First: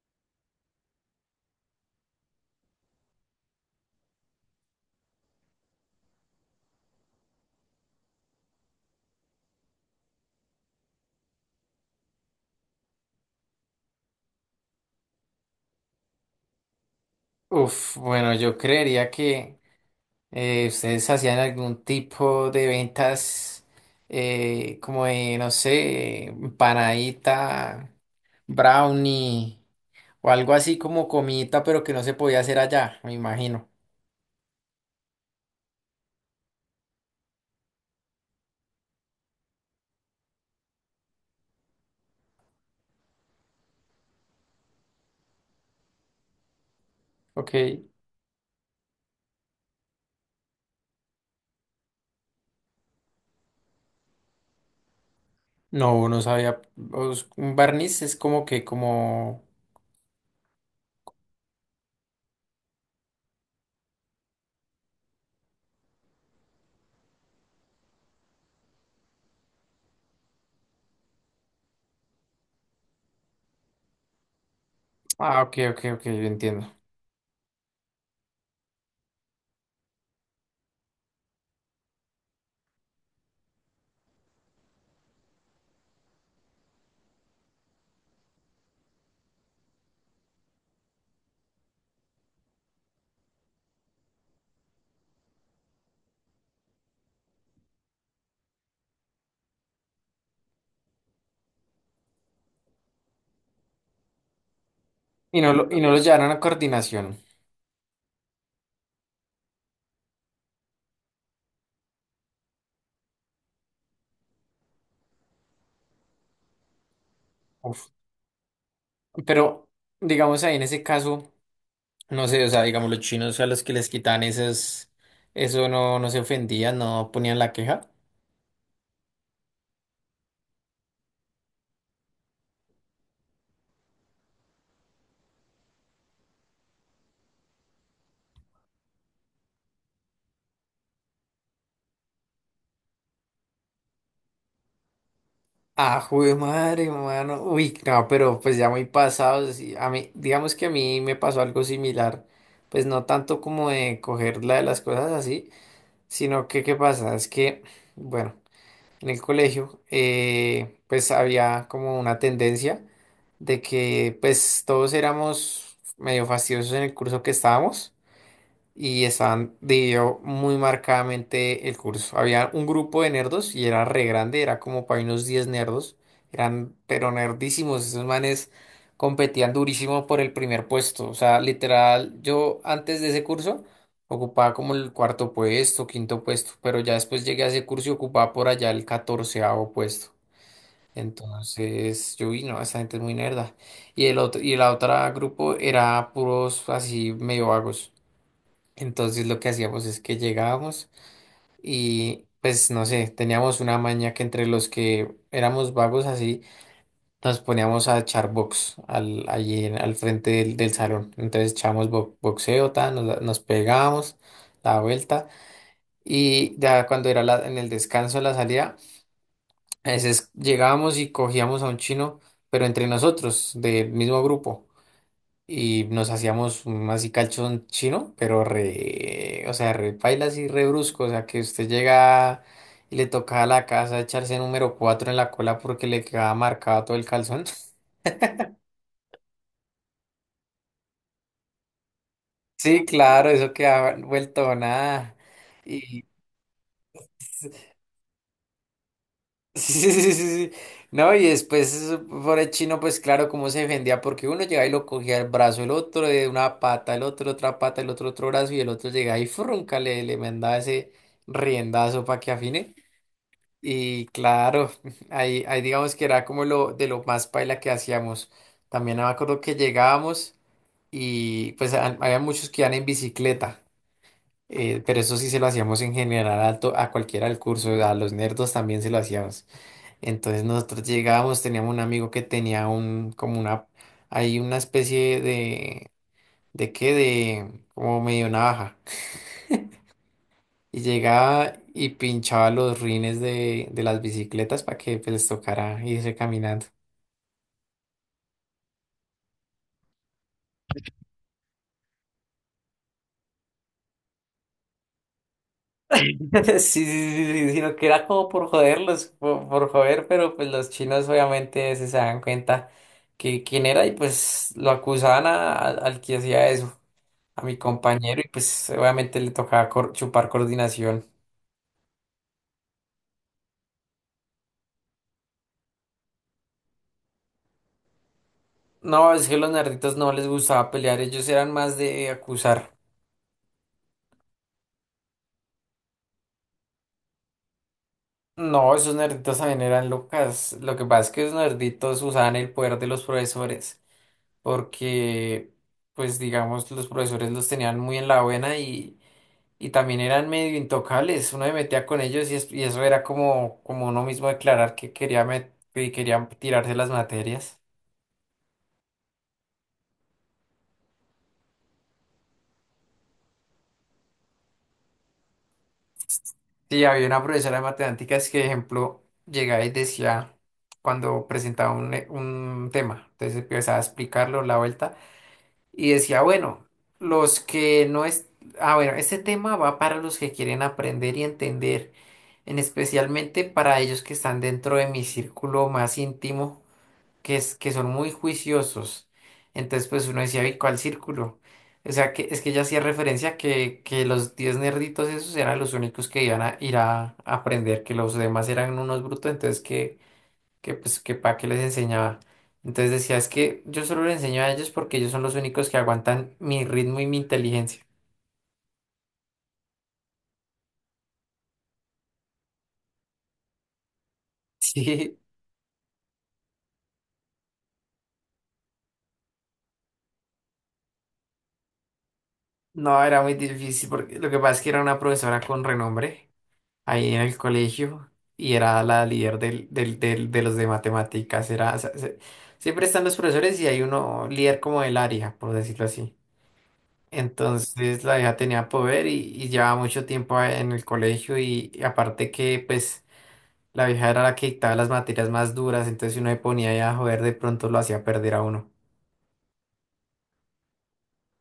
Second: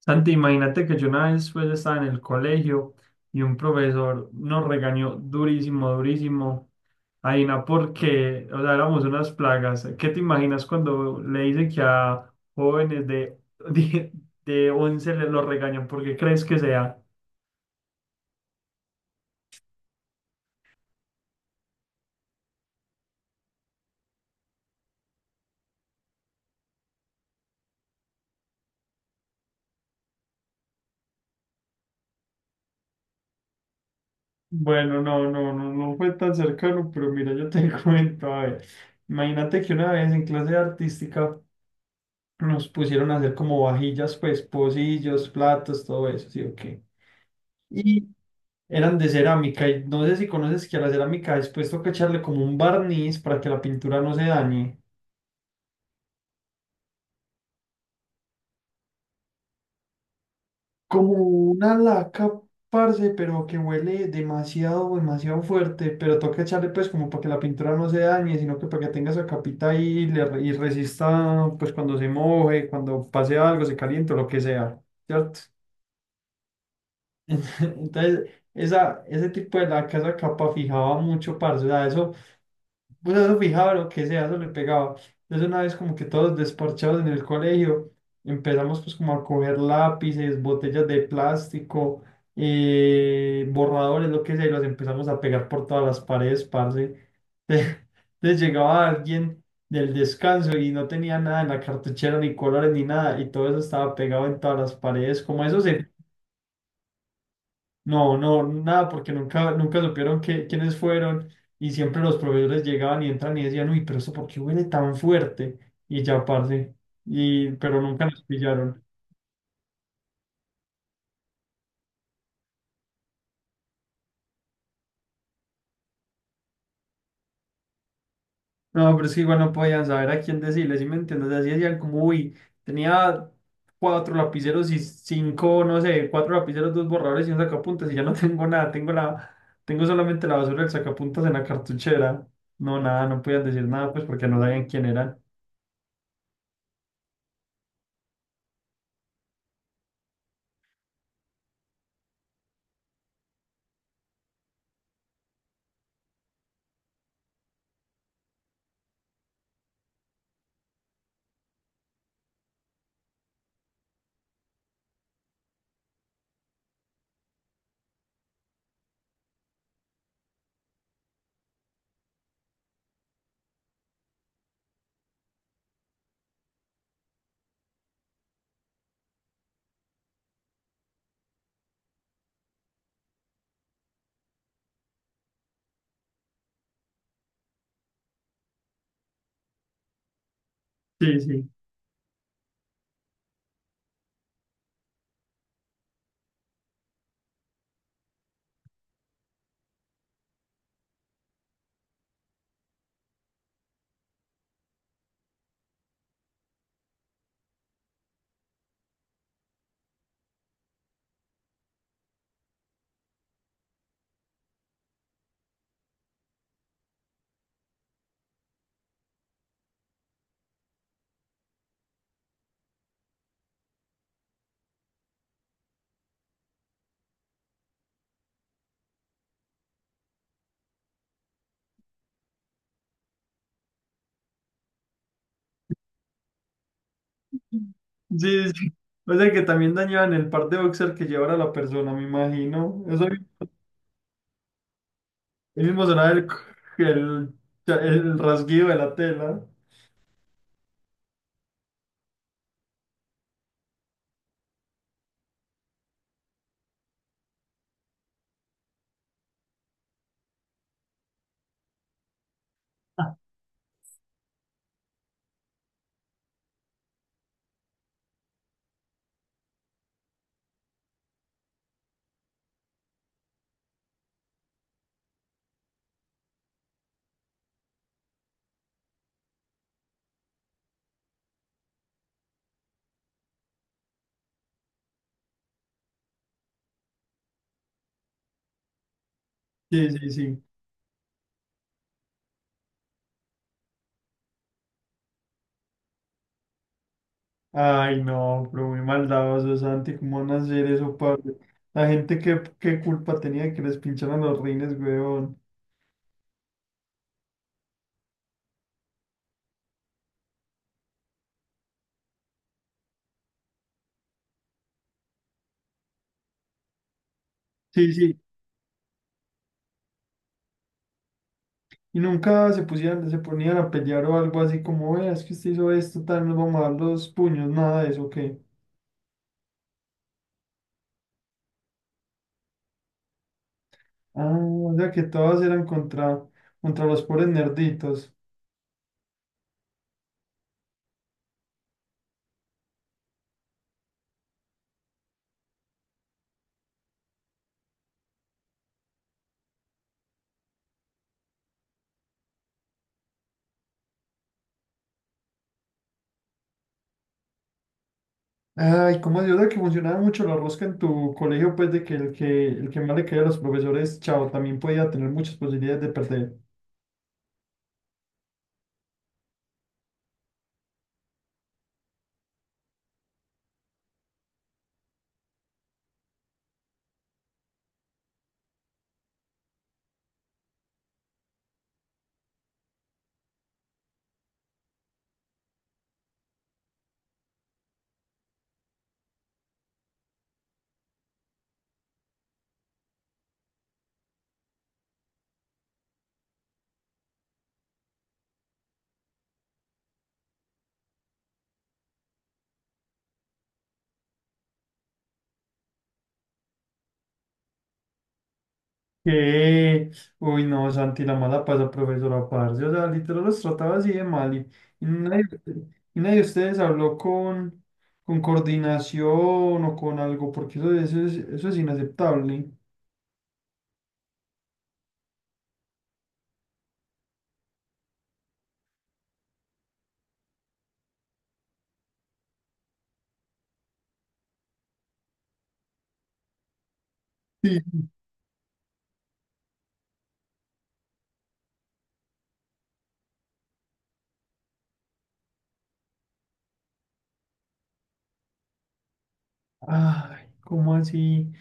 Santi, imagínate que yo una vez pues estaba en el colegio y un profesor nos regañó durísimo, durísimo. Aina, porque, o sea, éramos unas plagas. ¿Qué te imaginas cuando le dicen que a jóvenes de, de, de 11 les lo regañan? ¿Por qué crees que sea? Uf, bueno, yo creería que ustedes hacían algún tipo de ventas como de, no sé, empanadita, brownie o algo así como comidita, pero que no se podía hacer allá, me imagino. Bueno, no fue tan cercano, pero mira, yo te cuento, a ver, imagínate que una vez en clase de artística nos pusieron a hacer como vajillas, pues, pocillos, platos, todo eso, ¿sí o qué? Ok, Eran de cerámica y no sé si conoces que a la cerámica después toca echarle como un barniz para que la pintura no se dañe. no, no sabía. Un barniz es como que, como. Como una laca, parce, pero que huele demasiado, demasiado fuerte, pero toca echarle pues como para que la pintura no se dañe, sino que para que tenga esa capita ahí y, y resista pues cuando se moje, cuando pase algo, se caliente o lo que sea, ¿cierto? Ah, ok, ok, ok, yo entiendo. Entonces, ese tipo de laca, esa capa fijaba mucho, parce, o sea, eso. Vos eso fijado lo que sea, eso le pegaba. Entonces una vez como que todos desparchados en el colegio, empezamos pues como a coger lápices, botellas de plástico, borradores, lo que sea, y los empezamos a pegar por todas las paredes, parce. Entonces llegaba alguien del descanso y no tenía nada en la cartuchera, ni colores, ni nada, y todo eso estaba pegado en todas las paredes. Y Como no eso lo, y no se lo llevaron a coordinación. no, no, nada, porque nunca supieron quiénes fueron, y siempre los proveedores llegaban y entran y decían, uy, pero eso ¿por qué huele tan fuerte? Y ya, parce, pero Uf, nunca nos pillaron. pero digamos ahí en ese caso. No sé, o sea, digamos, los chinos a los que les quitan esas eso no, no se ofendían, no ponían la queja. No, pero es que igual no podían saber a quién decirles, ¿sí me entiendes? Así decían como, uy, tenía cuatro lapiceros y cinco, no sé, cuatro lapiceros, dos borradores y un sacapuntas y ya no tengo nada, tengo la, tengo solamente la basura del sacapuntas en la cartuchera. No, nada, no podían decir nada, pues porque no sabían quién eran. Ah, jue madre, mano. Uy, no, pero pues ya muy pasados. Y a mí, digamos que a mí me pasó algo similar. Pues no tanto como de coger la de las cosas así, sino que, ¿qué pasa? Es que, bueno, en el colegio, pues había como una tendencia de que, pues todos éramos medio fastidiosos en el curso que estábamos. Y estaban dividido muy marcadamente el curso. Había un grupo de nerdos y era re grande, era como para unos 10 nerdos. Eran pero nerdísimos, esos manes competían durísimo por el primer puesto. O sea, literal, yo antes de ese curso ocupaba como el cuarto puesto, quinto puesto, pero ya después llegué a ese curso y ocupaba por allá el 14.º puesto. Sí, sí. Entonces yo vi, no, esa gente es muy nerda. Y la otra grupo era puros así medio vagos. Entonces lo que hacíamos es que llegábamos y pues no sé, teníamos una maña que entre los que éramos vagos así, nos poníamos a echar box al frente del salón. Entonces echábamos boxeo, ta, nos pegábamos la vuelta y ya cuando era en el descanso, la salida, a veces llegábamos y cogíamos a un chino, pero entre nosotros, del mismo grupo y nos hacíamos un así calzón chino, pero re, o sea, re paila así re brusco, o sea, que usted llega y le toca a la casa echarse número 4 en la cola porque le quedaba marcado todo el calzón. Sí, sí, sí. O sea que también dañaban el par de boxer que llevara la persona, me Sí, imagino. Eso claro, eso quedaba vuelto nada. el mismo Y sonaba el, el rasguido de la tela. sí, sí, sí, sí, sí. No, y después eso, por el chino, pues claro, cómo se defendía, porque uno llegaba y lo cogía el brazo, el otro de una pata, el otro otra pata, el otro otro brazo, y el otro llegaba y frunca, le mandaba ese riendazo para que afine. Y claro, ahí digamos que era como lo más paila que hacíamos. También me acuerdo que llegábamos y pues había muchos que iban en bicicleta, pero eso sí se lo hacíamos en general a cualquiera del curso, a los nerdos también se lo hacíamos. Entonces nosotros llegábamos, teníamos un amigo que tenía un, como una, hay una especie ¿de qué? De, como medio navaja. Sí, sí, sí. Y llegaba y pinchaba los rines de las bicicletas para que pues, les tocara irse caminando. Ay, no, pero muy maldadoso, Santi, ¿cómo van a hacer eso, padre? La gente, ¿qué culpa tenía de que les pincharan los rines, weón? Sí, sí, sí, sí, sino que era como por joderlos, por joder, pero pues los chinos obviamente se dan cuenta que quién era y pues lo acusaban al que hacía eso, a mi Sí, sí. compañero, y pues obviamente le tocaba chupar coordinación. Y nunca se pusieran, se ponían a pelear o algo así como, "Vea, es que usted hizo esto, tal, nos vamos a dar los puños, nada de eso, ¿qué? No, es que los nerditos no les gustaba pelear, ellos eran más de acusar. Ah, o sea que todas eran contra los pobres nerditos. No, esos nerditos también eran locas. Lo que pasa es que esos nerditos usaban el poder de los profesores, porque, pues digamos, los profesores los tenían muy en la buena y también eran medio intocables. Uno se metía con ellos y eso era como uno mismo declarar que quería tirarse las materias. Ay, ¿cómo así? O sea que funcionaba mucho la rosca en tu colegio, pues de que el que más le caía a los profesores, chao, también podía tener muchas posibilidades de perder. Sí, había una profesora de matemáticas que, ejemplo, llegaba y decía cuando presentaba un tema, entonces empezaba a explicarlo la vuelta. Y decía, bueno, los que no es... Ah, bueno, este tema va para los que quieren aprender y entender, en especialmente para ellos que están dentro de mi círculo más íntimo, que es que son muy juiciosos. Entonces, pues uno decía, ¿y cuál círculo? O sea, que es que ella hacía referencia que los 10 nerditos esos eran los únicos que iban a ir a aprender, que los demás eran unos brutos, entonces que para qué les enseñaba. Entonces decía, es que yo solo les enseño a ellos porque ellos son los únicos que aguantan mi ritmo y mi inteligencia. ¿Qué? Uy, no, Santi, la mala pasa, profesora Parce. O sea, literal los trataba así de mal. Y, y Sí, nadie, y nadie de ustedes habló con coordinación o con algo, porque eso es inaceptable. no, era muy difícil porque lo que pasa es que era una profesora con renombre ahí en el colegio y era la líder del de los de matemáticas. Era, o sea, siempre están los profesores y hay uno líder como del área, por decirlo así. Sí. Entonces la hija tenía poder y llevaba mucho tiempo en el colegio y aparte que pues... La vieja era la que dictaba las materias más duras, entonces si uno se ponía ahí a joder, de pronto lo hacía perder a uno. Ay, ¿cómo así?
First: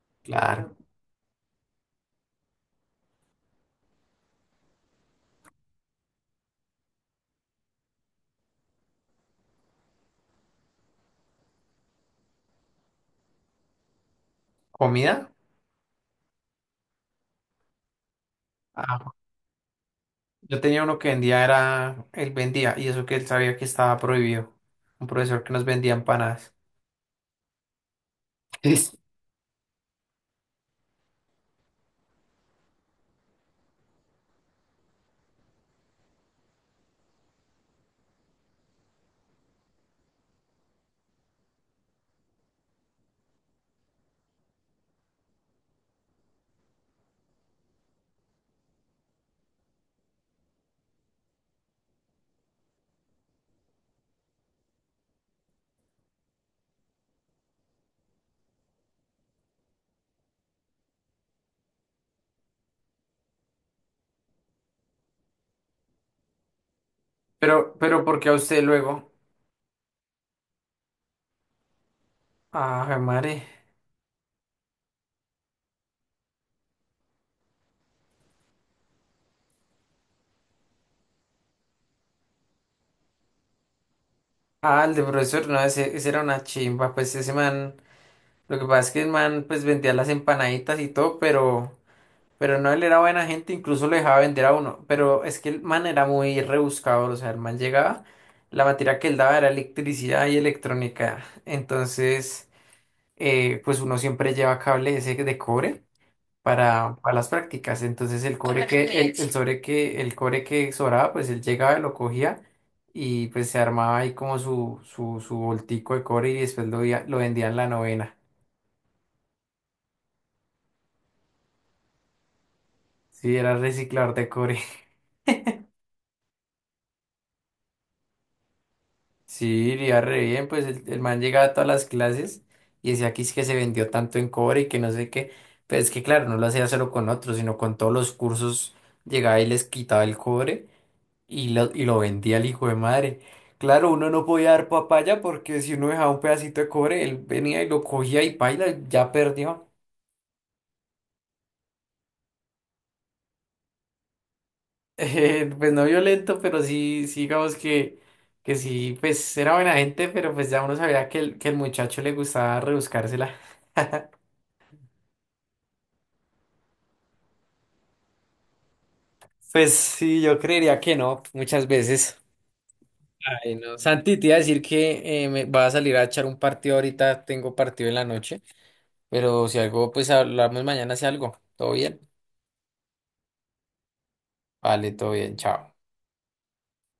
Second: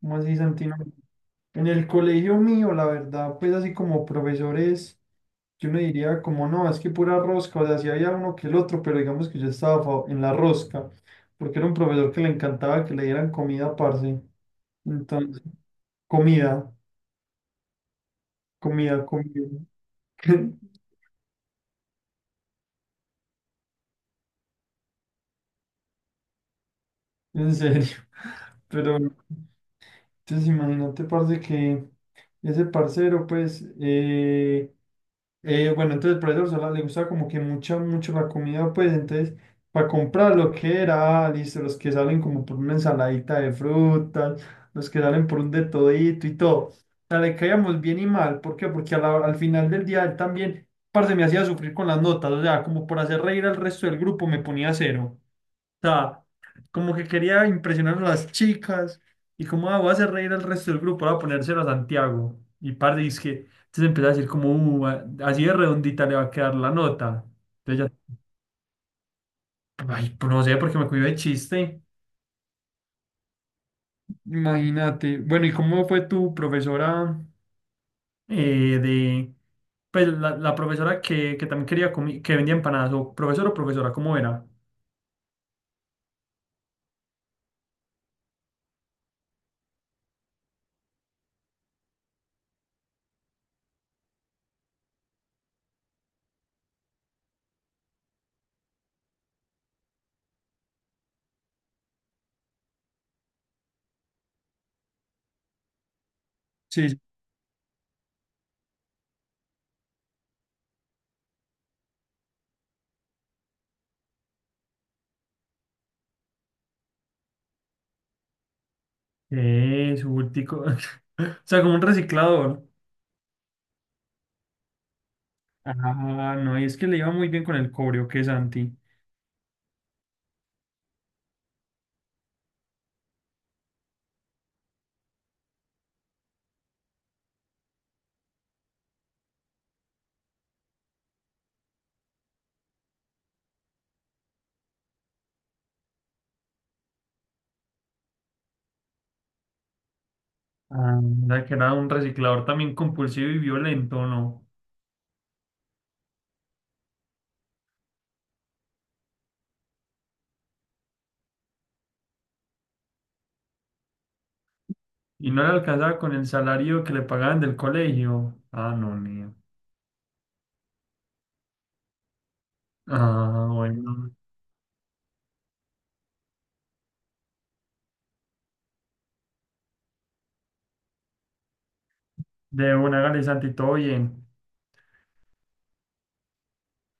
¿Cómo así, Claro. Santino? En el colegio mío, la verdad, pues así como profesores, yo no diría como no, es que pura rosca, o sea, sí había uno que el otro, pero digamos que yo estaba en la rosca, porque era un profesor que le encantaba que le dieran comida, parce. ¿Comida? Entonces, comida, comida, Ah, comida. yo tenía uno que vendía, y eso que él sabía que estaba prohibido. Un profesor que nos vendía empanadas. En serio. Es- Pero, entonces imagínate, parce, que ese parcero, pues, bueno, entonces por eso Sola le gustaba como que mucho la comida, pues entonces para comprar lo que era, listo, los que salen como por una ensaladita de frutas, los que salen por un de todito y todo. O sea, le caíamos bien y mal, ¿por qué? Porque al final del día él también, parce, me hacía sufrir con las notas, o sea, como por hacer reír al resto del grupo me ponía cero sea, como que quería impresionar a las chicas y como ah, voy a hacer reír al resto del grupo, voy a ponérselo a Santiago. Y parte es que entonces empezó a decir como, así de redondita le va a quedar la nota. Pero, Entonces pero, ¿por qué a usted luego? ya, ay, pues no sé, porque me cuido de chiste. Ah, madre. Imagínate. Bueno, ¿y cómo fue tu profesora eh, de, pues la profesora que también quería que vendía empanadas, o profesor o profesora, ¿cómo era? Ah, el de profesor, no, ese era una chimba, pues ese man, lo que pasa es que el man, pues vendía las empanaditas y todo, pero... Pero no, él era buena gente, incluso lo dejaba vender a uno. Pero es que el man era muy rebuscado, o sea, el man llegaba, la materia que él daba era electricidad y electrónica. Entonces, pues uno siempre lleva cable ese de cobre para, Sí, para las prácticas. Entonces el cobre que, el sobre que, el cobre que sobraba, pues él llegaba, lo cogía y pues se armaba ahí como su voltico de cobre y después lo vendía en la novena. es bultico. O sea, como un reciclador. Sí, era reciclador de cobre. Ah, no, y es que le iba muy bien con el cobrio, que Santi. Sí, le iba re bien, pues el man llegaba a todas las clases y decía que es que se vendió tanto en cobre y que no sé qué. Pero es que claro, no lo hacía solo con otros, sino con todos los cursos llegaba y les quitaba el cobre y lo vendía al hijo de madre. Claro, uno no podía dar papaya porque si uno dejaba un pedacito de cobre, él venía y lo cogía y paila, ya perdió. Anda, que era un reciclador también compulsivo y violento, ¿no? Pues no violento, pero sí, sí digamos que sí, pues era buena gente, pero pues ya uno sabía que que el muchacho le gustaba rebuscársela. Y no le alcanzaba con el salario que le pagaban del colegio. Ah, no, mío. Pues sí, yo creería que no, muchas veces. Ah, bueno. Santi, te iba a decir que me va a salir a echar un partido ahorita, tengo partido en la noche, pero si algo, pues hablamos mañana si algo. ¿Todo bien? De una, hágale, Santi, todo bien. Vale, todo bien, chao.